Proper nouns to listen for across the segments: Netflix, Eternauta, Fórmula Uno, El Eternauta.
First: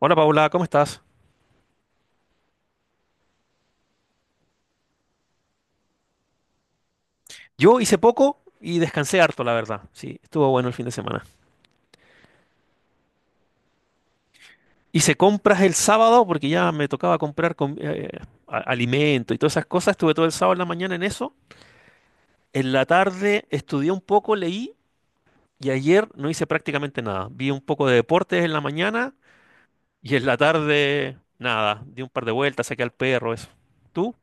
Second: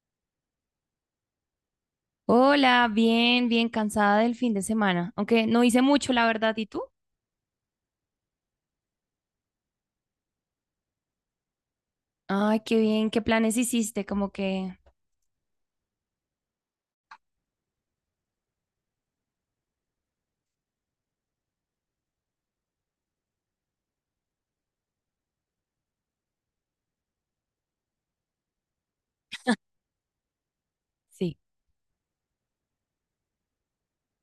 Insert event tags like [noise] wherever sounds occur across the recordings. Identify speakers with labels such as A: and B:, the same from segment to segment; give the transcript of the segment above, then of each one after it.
A: Hola Paula, ¿cómo estás?
B: Hola, bien, bien cansada del fin de semana, aunque no hice mucho, la verdad, ¿y tú?
A: Yo hice poco y descansé harto, la verdad. Sí, estuvo bueno el fin de semana.
B: Ay, qué bien, ¿qué planes hiciste? Como que,
A: Hice compras el sábado porque ya me tocaba comprar alimento y todas esas cosas. Estuve todo el sábado en la mañana en eso. En la tarde estudié un poco, leí y ayer no hice prácticamente nada. Vi un poco de deportes en la mañana y en la tarde
B: sí,
A: nada. Di un par de vueltas, saqué al perro, eso. ¿Tú?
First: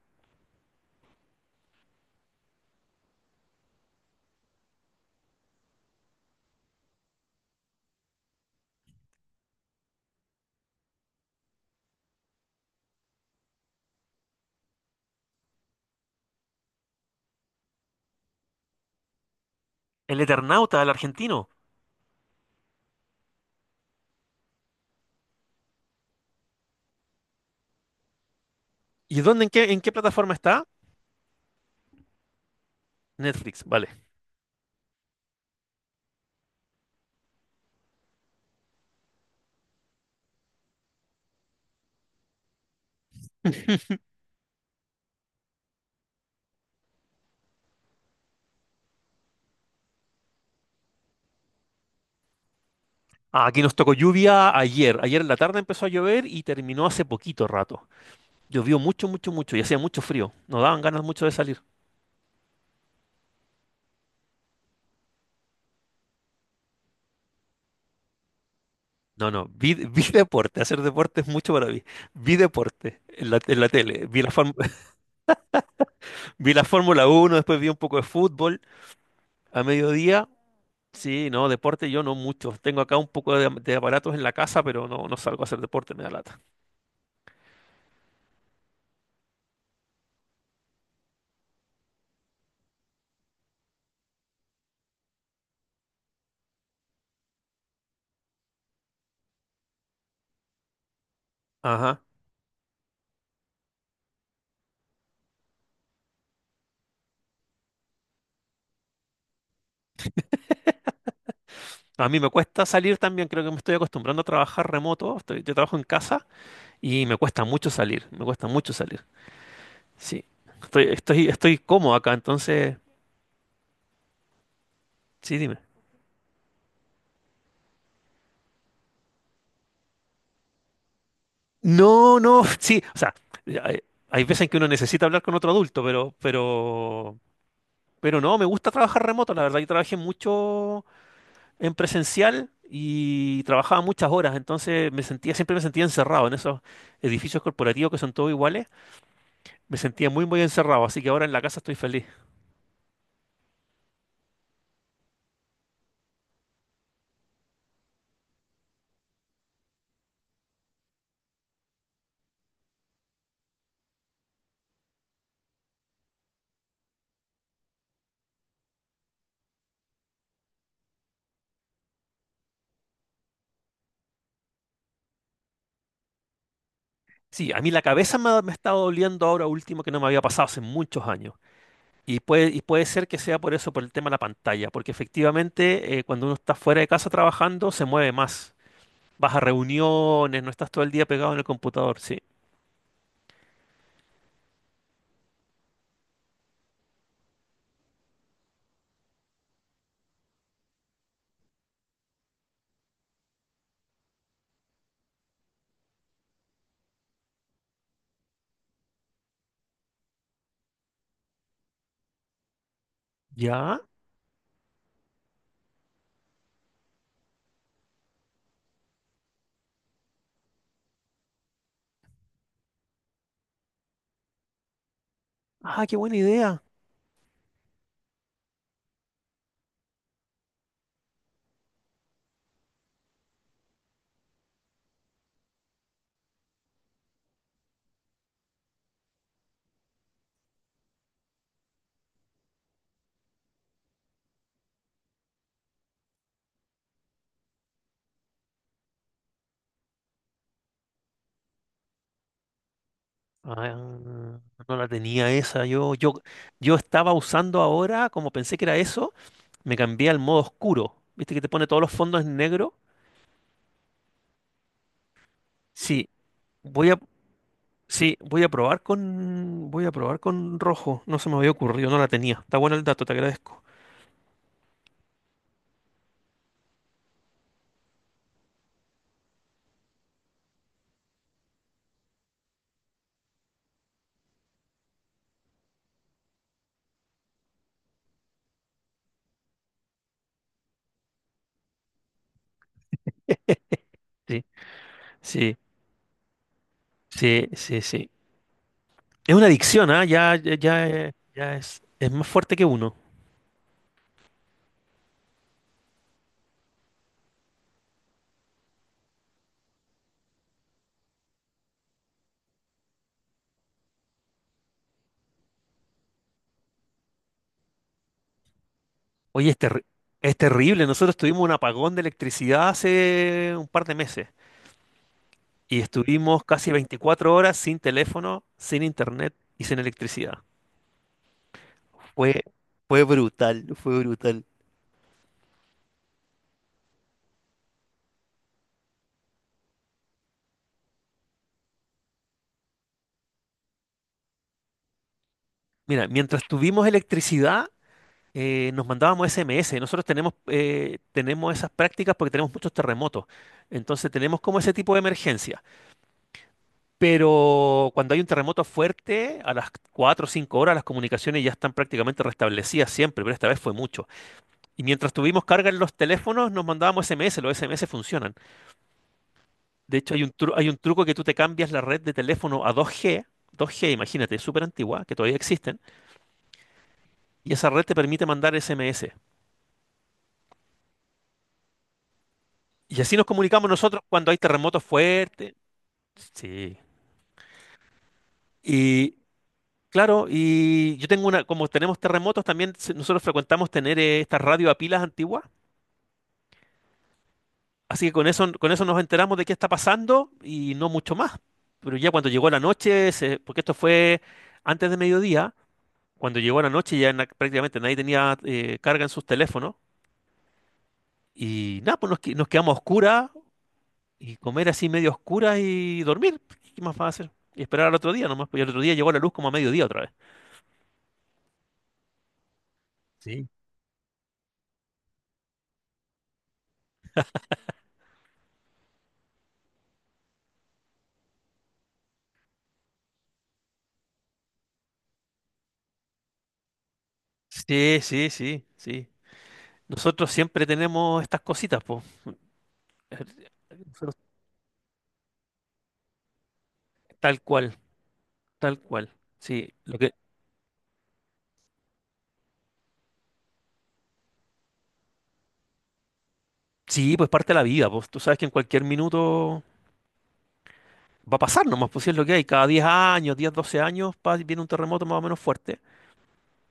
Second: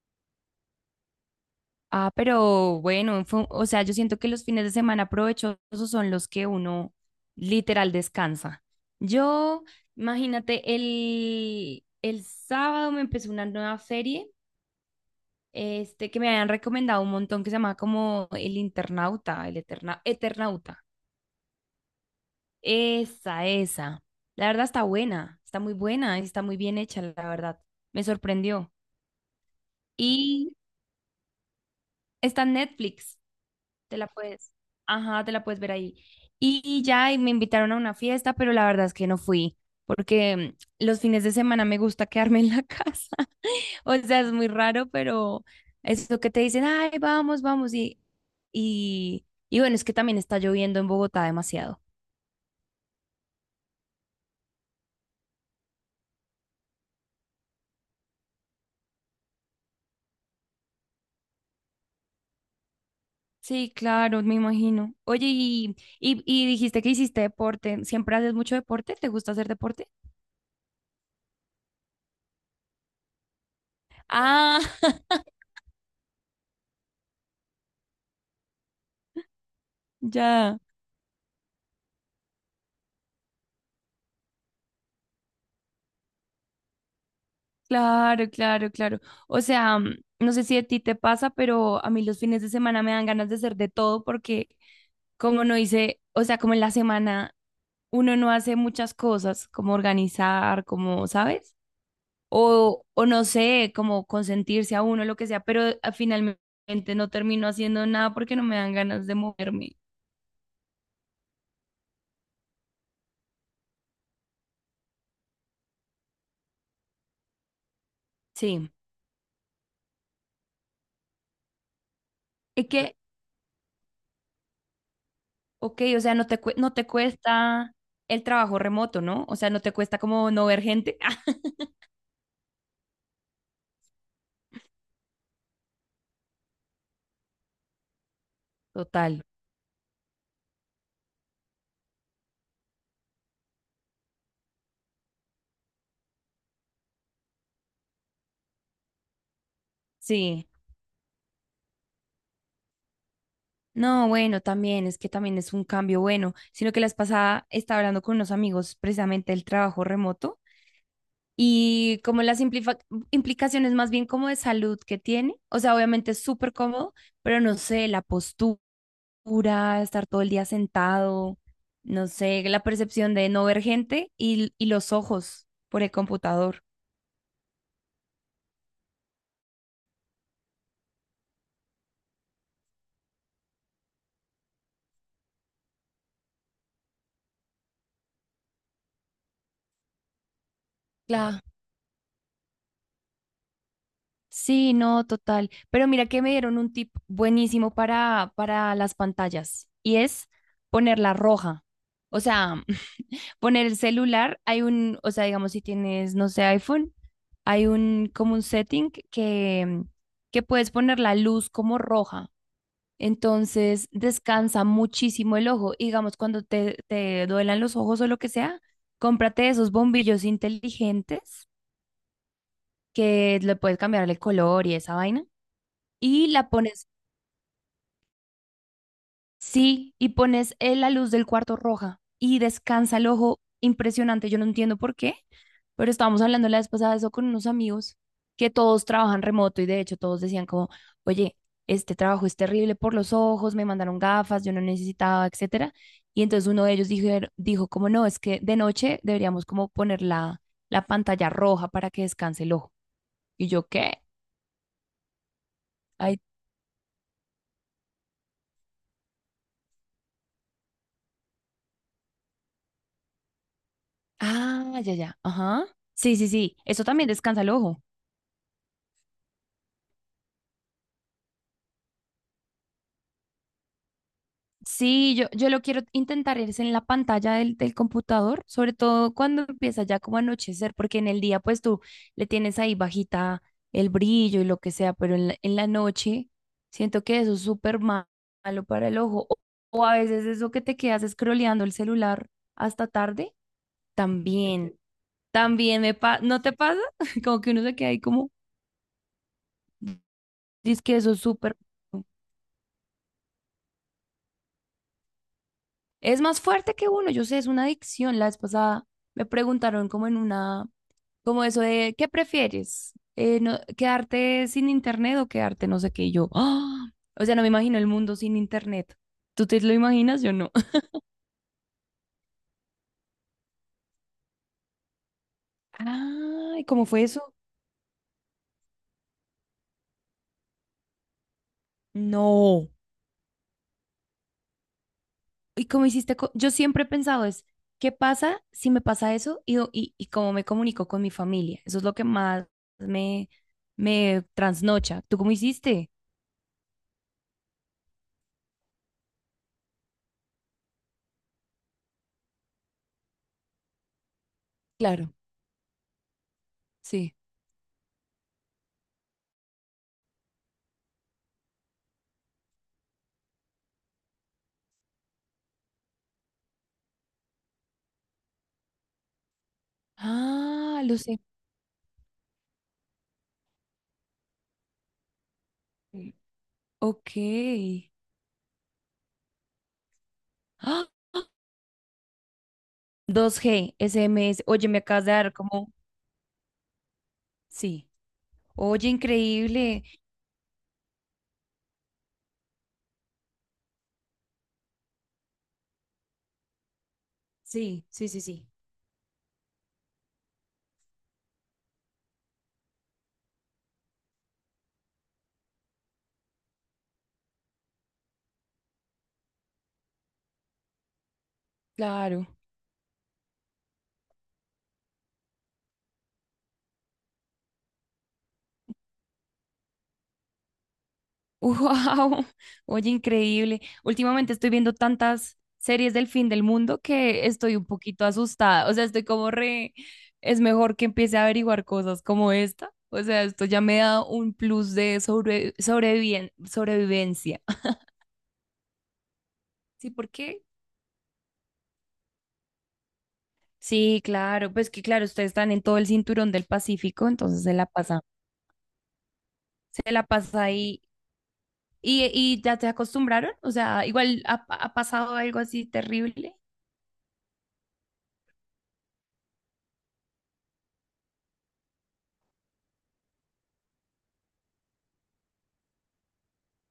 B: ah, pero bueno, o sea, yo siento que los fines de semana provechosos son los que uno literal descansa. Yo, imagínate, el sábado me empezó una nueva serie, que me habían recomendado un montón, que se llama como El Internauta,
A: El Eternauta,
B: Eternauta.
A: el argentino.
B: Esa, esa. La verdad está buena, está muy buena, y está muy bien hecha, la verdad. Me sorprendió.
A: ¿Y dónde, en qué plataforma
B: Y
A: está?
B: está en Netflix,
A: Netflix,
B: te
A: vale.
B: la puedes, ajá, te la puedes ver ahí. Y me invitaron a una fiesta, pero la verdad es que no fui, porque los fines de semana me gusta quedarme en la casa. [laughs] O sea, es muy raro, pero eso que te dicen, ay, vamos, vamos, y bueno, es que también está lloviendo en Bogotá demasiado.
A: Ah, aquí nos tocó lluvia ayer. Ayer en la tarde empezó a llover y terminó hace poquito rato. Llovió mucho, mucho, mucho y hacía mucho frío. Nos daban ganas mucho de salir.
B: Sí, claro, me imagino. Oye, y dijiste que hiciste deporte. ¿Siempre haces mucho deporte? ¿Te
A: No,
B: gusta
A: no,
B: hacer
A: vi, [laughs]
B: deporte?
A: vi deporte. Hacer deporte es mucho para mí. Vi deporte en en la tele. Vi la, fórm-
B: Ah,
A: [laughs]
B: [laughs]
A: Vi la Fórmula Uno, después vi un poco de fútbol a mediodía.
B: ya.
A: Sí, no, deporte yo no mucho. Tengo acá un poco de aparatos en la casa, pero no, no salgo a hacer deporte, me da lata.
B: Claro, claro, claro. O sea, no sé si a ti te pasa, pero a mí los fines de semana me dan ganas de hacer de todo porque como no hice, o sea, como en la semana uno no hace muchas cosas, como organizar, como, ¿sabes?
A: Ajá.
B: O no sé, como consentirse a uno, lo que sea, pero finalmente no termino haciendo nada porque no me dan ganas de moverme.
A: A mí me cuesta salir también, creo que me estoy acostumbrando a trabajar remoto. Estoy- yo trabajo en casa. Y me cuesta mucho salir, me cuesta
B: Sí,
A: mucho salir. Sí, estoy cómodo acá,
B: es
A: entonces,
B: que,
A: sí, dime.
B: ok, o sea, no te cuesta el trabajo remoto, ¿no? O sea, no te cuesta como no ver gente. [laughs]
A: No, no, [laughs] sí, o sea, hay, hay veces en que uno necesita hablar con otro adulto, pero no, me gusta trabajar
B: Total,
A: remoto, la verdad, yo trabajé mucho en presencial y trabajaba muchas horas, entonces siempre me sentía encerrado en esos edificios corporativos que son todos iguales, me sentía muy, muy
B: sí.
A: encerrado, así que ahora en la casa estoy feliz.
B: No, bueno, también, es que también es un cambio bueno, sino que las pasada estaba hablando con unos amigos precisamente del trabajo remoto y como implicaciones más bien como de salud que tiene, o sea, obviamente es súper cómodo, pero no sé, la postura oscura, estar todo el día sentado, no sé, la percepción de no ver gente y los ojos por el computador.
A: Sí, a mí la cabeza me ha estado doliendo ahora último que no me había pasado hace muchos años. Y puede ser que sea por eso, por el tema de la pantalla, porque efectivamente cuando uno está fuera de casa trabajando se mueve más. Vas a reuniones, no estás todo el día pegado en
B: Claro.
A: el computador, sí.
B: Sí, no, total. Pero mira que me dieron un tip buenísimo para las pantallas y es ponerla roja. O sea, [clears throat] [laughs] poner el celular, hay un, o sea, digamos, si tienes, no sé, iPhone, hay un, como un setting que puedes poner la luz como roja.
A: ¿Ya?
B: Entonces descansa muchísimo el ojo. Y digamos, cuando te duelan los ojos o lo que sea, cómprate esos bombillos inteligentes que le puedes cambiar el color y esa vaina.
A: Ah, qué buena
B: Y la
A: idea.
B: pones sí, y pones la luz del cuarto roja y descansa el ojo impresionante. Yo no entiendo por qué, pero estábamos hablando la vez pasada de eso con unos amigos que todos trabajan remoto y de hecho todos decían como, oye, este trabajo es terrible por los ojos, me mandaron gafas, yo no necesitaba, etcétera. Y entonces uno de ellos dijo, dijo como no, es que de noche deberíamos como poner la, la pantalla roja para que descanse el ojo. Y yo,
A: Ah,
B: ¿qué?
A: no la tenía esa.
B: Ay,
A: Yo estaba usando ahora, como pensé que era eso, me cambié al modo oscuro. ¿Viste que te pone todos los fondos en negro?
B: ah, ya, ya, ajá.
A: Sí,
B: Sí, sí, sí, eso
A: voy a,
B: también descansa el ojo.
A: sí, voy a probar con rojo. No se me había ocurrido, no la tenía. Está bueno el dato, te agradezco.
B: Sí, yo lo quiero intentar es en la pantalla del computador, sobre todo cuando empieza ya como a anochecer, porque en el día pues tú le tienes ahí bajita el brillo y lo que sea, pero en la noche siento que eso es malo para el ojo. O a veces eso que te quedas scrolleando el celular hasta tarde,
A: Sí.
B: también,
A: Sí,
B: también me pasa, ¿no te pasa? [laughs] Como
A: sí,
B: que uno se
A: sí,
B: queda ahí
A: sí.
B: como,
A: Es una adicción, ¿ah? Ya, ya,
B: dice
A: ya,
B: que eso es súper.
A: es más fuerte que uno.
B: Es más fuerte que uno, yo sé, es una adicción. La vez pasada me preguntaron como en una, como eso de, ¿qué prefieres? No, ¿quedarte sin internet o quedarte no sé qué? Y yo, ¡ah! O sea, no me imagino el mundo sin internet. ¿Tú
A: Oye, es,
B: te lo
A: terri-
B: imaginas? Yo
A: es
B: no.
A: terrible. Nosotros tuvimos un apagón de electricidad hace un par de meses y
B: [laughs]
A: estuvimos
B: Ay,
A: casi
B: ¿cómo fue
A: 24
B: eso?
A: horas sin teléfono, sin internet y sin electricidad. Fue,
B: No.
A: Fue brutal, fue brutal.
B: ¿Y cómo hiciste? Yo siempre he pensado es, ¿qué pasa si me pasa eso? Y, y cómo me comunico con mi familia. Eso es lo que más me, me trasnocha. ¿Tú cómo hiciste?
A: Mira, mientras tuvimos electricidad, nos mandábamos SMS. Nosotros tenemos, tenemos esas prácticas porque tenemos muchos terremotos. Entonces tenemos como ese tipo de
B: Claro,
A: emergencia.
B: sí.
A: Pero cuando hay un terremoto fuerte, a las 4 o 5 horas las comunicaciones ya están prácticamente restablecidas siempre, pero esta vez fue mucho. Y mientras tuvimos carga en los teléfonos, nos mandábamos SMS, los SMS funcionan. De hecho, hay un
B: Ah,
A: truco que tú te cambias la red de teléfono a 2G, 2G, imagínate, súper antigua, que todavía existen,
B: ok.
A: y esa red te permite mandar SMS.
B: ¡Ah!
A: Y así nos comunicamos
B: 2G,
A: nosotros cuando hay
B: SMS. Oye, me
A: terremotos
B: acabas de dar
A: fuertes.
B: como...
A: Sí.
B: Sí. Oye,
A: Y
B: increíble.
A: claro, y yo tengo una, como tenemos terremotos, también se- nosotros frecuentamos tener estas radio a pilas antiguas.
B: Sí,
A: Así
B: sí,
A: que
B: sí, sí.
A: con eso nos enteramos de qué está pasando y no mucho más. Pero ya cuando llegó la noche, se- porque esto fue antes de mediodía, cuando llegó la noche ya na- prácticamente nadie tenía carga en sus teléfonos. Y nada, pues
B: Claro.
A: nos quedamos a oscuras y comer así medio a oscuras y dormir. ¿Qué más va a hacer? Y esperar al otro día nomás, pues y al otro día llegó la luz como a mediodía otra vez.
B: [laughs] Wow. Oye,
A: Sí.
B: increíble. Últimamente estoy viendo tantas series del fin del mundo que estoy un poquito asustada. O sea, estoy como re... Es mejor que empiece a averiguar cosas como esta. O sea, esto ya me da un plus de sobrevivencia. [laughs]
A: Sí, sí, sí, sí.
B: Sí,
A: Nosotros
B: porque
A: siempre tenemos estas cositas, pues.
B: sí,
A: Nosotros-
B: claro, pues que claro, ustedes están en todo el cinturón del Pacífico,
A: tal
B: entonces
A: cual, tal cual. Sí,
B: se
A: lo
B: la
A: que
B: pasa ahí. ¿Y ya te acostumbraron? O sea, igual ha, ha pasado algo así terrible.
A: sí, pues parte de la vida, pues tú sabes que en cualquier minuto va a pasar nomás, pues si es lo que hay, cada 10 años, 12 años pa- viene un terremoto más o menos fuerte.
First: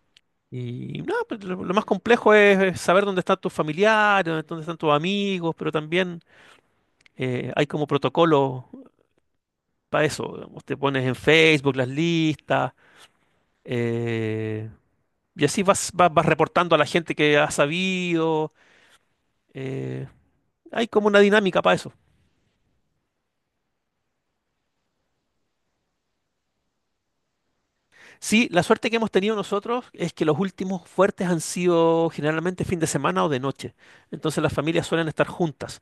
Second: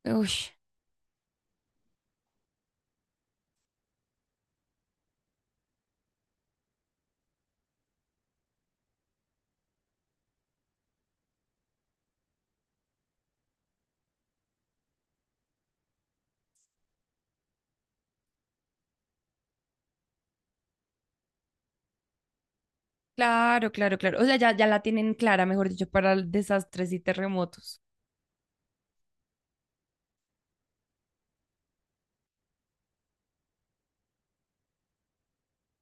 B: Uy,
A: Y nada, pues, lo más complejo es saber dónde están tus familiares, dónde están tus amigos, pero también hay como protocolo para eso. Digamos, te pones en Facebook las listas, eh, y así vas reportando a la gente que has sabido. eh, Hay como una dinámica para eso.
B: claro, claro, claro. O sea, ya, ya la tienen clara, mejor dicho, para desastres y terremotos.
A: Sí, la suerte que hemos tenido nosotros es que los últimos fuertes han sido generalmente fin de semana o de noche. Entonces las familias suelen estar juntas.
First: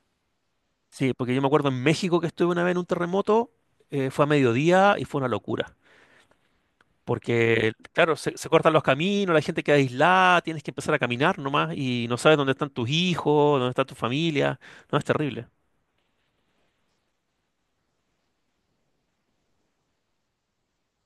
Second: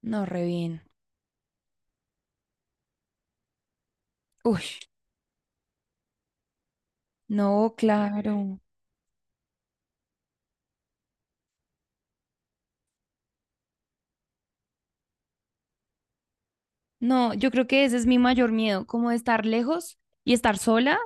B: No, re bien.
A: Sí, porque yo me acuerdo en México que estuve una vez en un terremoto, fue a
B: Uy,
A: mediodía y fue una locura. Porque,
B: no,
A: claro, se
B: claro.
A: cortan los caminos, la gente queda aislada, tienes que empezar a caminar nomás y no sabes dónde están tus hijos, dónde está tu familia. No, es terrible.
B: No, yo creo que ese es mi mayor miedo, como de estar lejos y estar sola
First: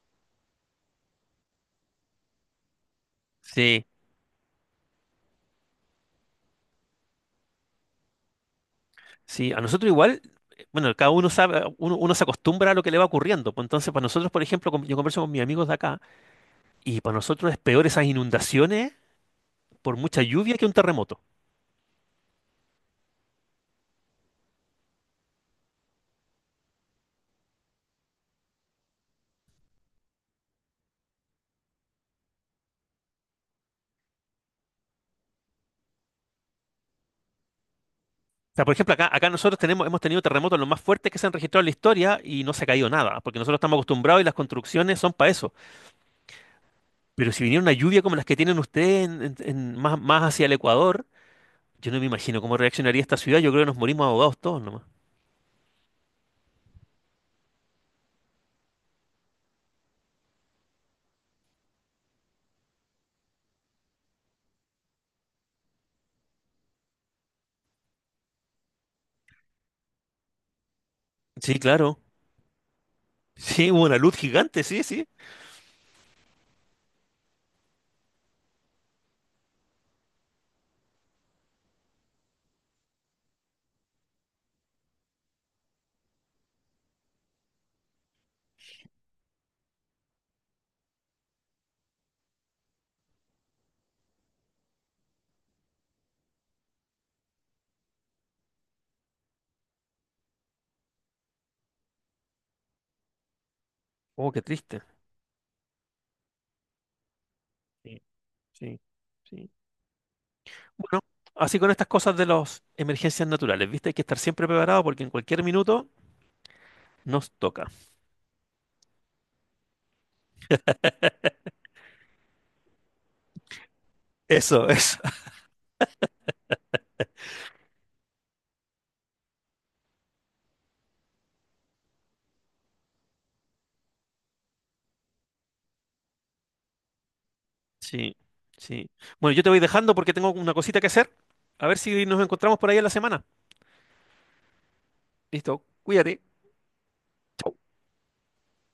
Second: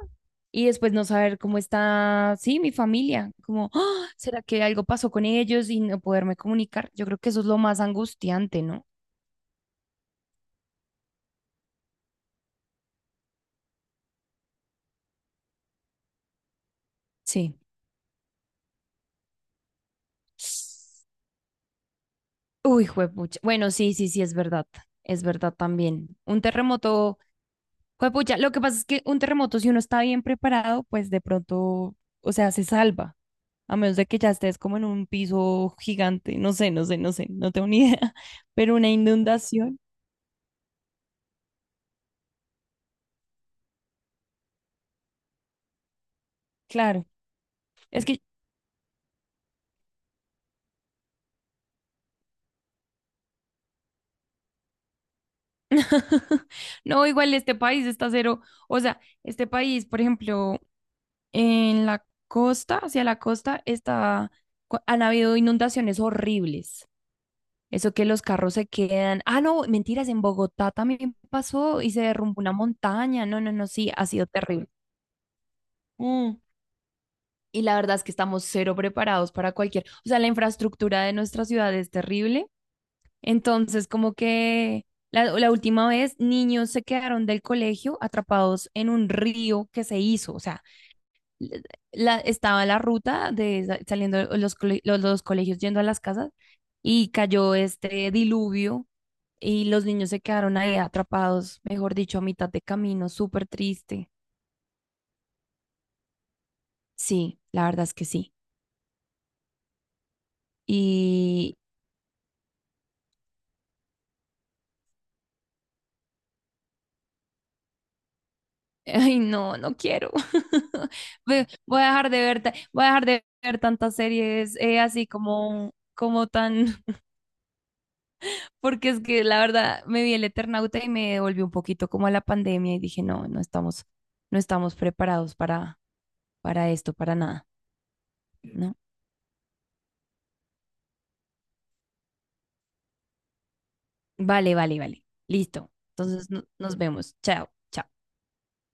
B: y después no saber cómo está, sí, mi familia, como,
A: Sí,
B: ¡ah! ¿Será que algo pasó con ellos y no poderme comunicar? Yo creo que eso es lo más angustiante, ¿no?
A: sí, a nosotros igual, bueno, cada uno sabe, uno se acostumbra a lo que le va ocurriendo. Pues entonces, para nosotros, por ejemplo, con- yo converso con mis amigos de acá. Y para nosotros
B: Sí.
A: es peor esas inundaciones por mucha lluvia que un terremoto. O
B: Uy, juepucha. Bueno, sí, sí, sí, es verdad. Es verdad también. Un terremoto juepucha, lo que pasa es que un terremoto, si uno está bien preparado, pues de pronto, o sea, se salva. A menos de que ya estés como en un piso gigante, no sé, no sé, no sé, no tengo ni idea. [laughs]
A: sea, por
B: Pero una
A: ejemplo, acá nosotros
B: inundación,
A: tenemos, hemos tenido terremotos los más fuertes que se han registrado en la historia y no se ha caído nada, porque nosotros estamos acostumbrados y las construcciones son para eso.
B: claro.
A: Pero si viniera una lluvia
B: Es
A: como
B: que,
A: las que tienen ustedes más, más hacia el Ecuador, yo no me imagino cómo reaccionaría esta ciudad. Yo creo que nos morimos ahogados todos nomás.
B: [laughs] no, igual este país está cero. O sea, este país, por ejemplo, en la costa, hacia la costa, está, han habido inundaciones horribles. Eso que los carros se quedan. Ah, no, mentiras, en Bogotá también
A: Sí,
B: pasó y
A: claro.
B: se derrumbó una montaña. No, no, no,
A: Sí, hubo
B: sí,
A: una
B: ha
A: luz
B: sido
A: gigante,
B: terrible.
A: sí, sí.
B: Mm. Y la verdad es que estamos cero preparados para cualquier. O sea, la infraestructura de nuestra ciudad es terrible. Entonces, como que la última vez, niños se quedaron del colegio atrapados en un río que se hizo. O sea, la, estaba la ruta de saliendo los, los colegios yendo a las casas y cayó este diluvio y los niños se quedaron ahí atrapados, mejor dicho, a mitad de camino, súper triste.
A: Oh, qué triste.
B: Sí, la verdad es
A: Sí,
B: que sí.
A: sí, sí. Bueno,
B: Y,
A: así con estas cosas de las emergencias naturales, ¿viste? Hay que estar siempre preparado porque en cualquier minuto... Nos toca.
B: [laughs] ay, no, no quiero. [laughs] Voy a dejar de ver, voy a dejar de ver tantas series
A: Eso, eso.
B: así
A: [laughs]
B: como, como tan porque es que la verdad me vi el Eternauta y me devolvió un poquito como a la pandemia y dije, no, no estamos, no estamos preparados para esto, para nada,
A: Sí,
B: ¿no?
A: sí. Bueno, yo te voy dejando porque tengo una cosita que hacer. A ver si nos encontramos por ahí en la semana.
B: Vale, vale, vale.
A: Listo,
B: Listo.
A: cuídate.
B: Entonces nos vemos. Chao, chao.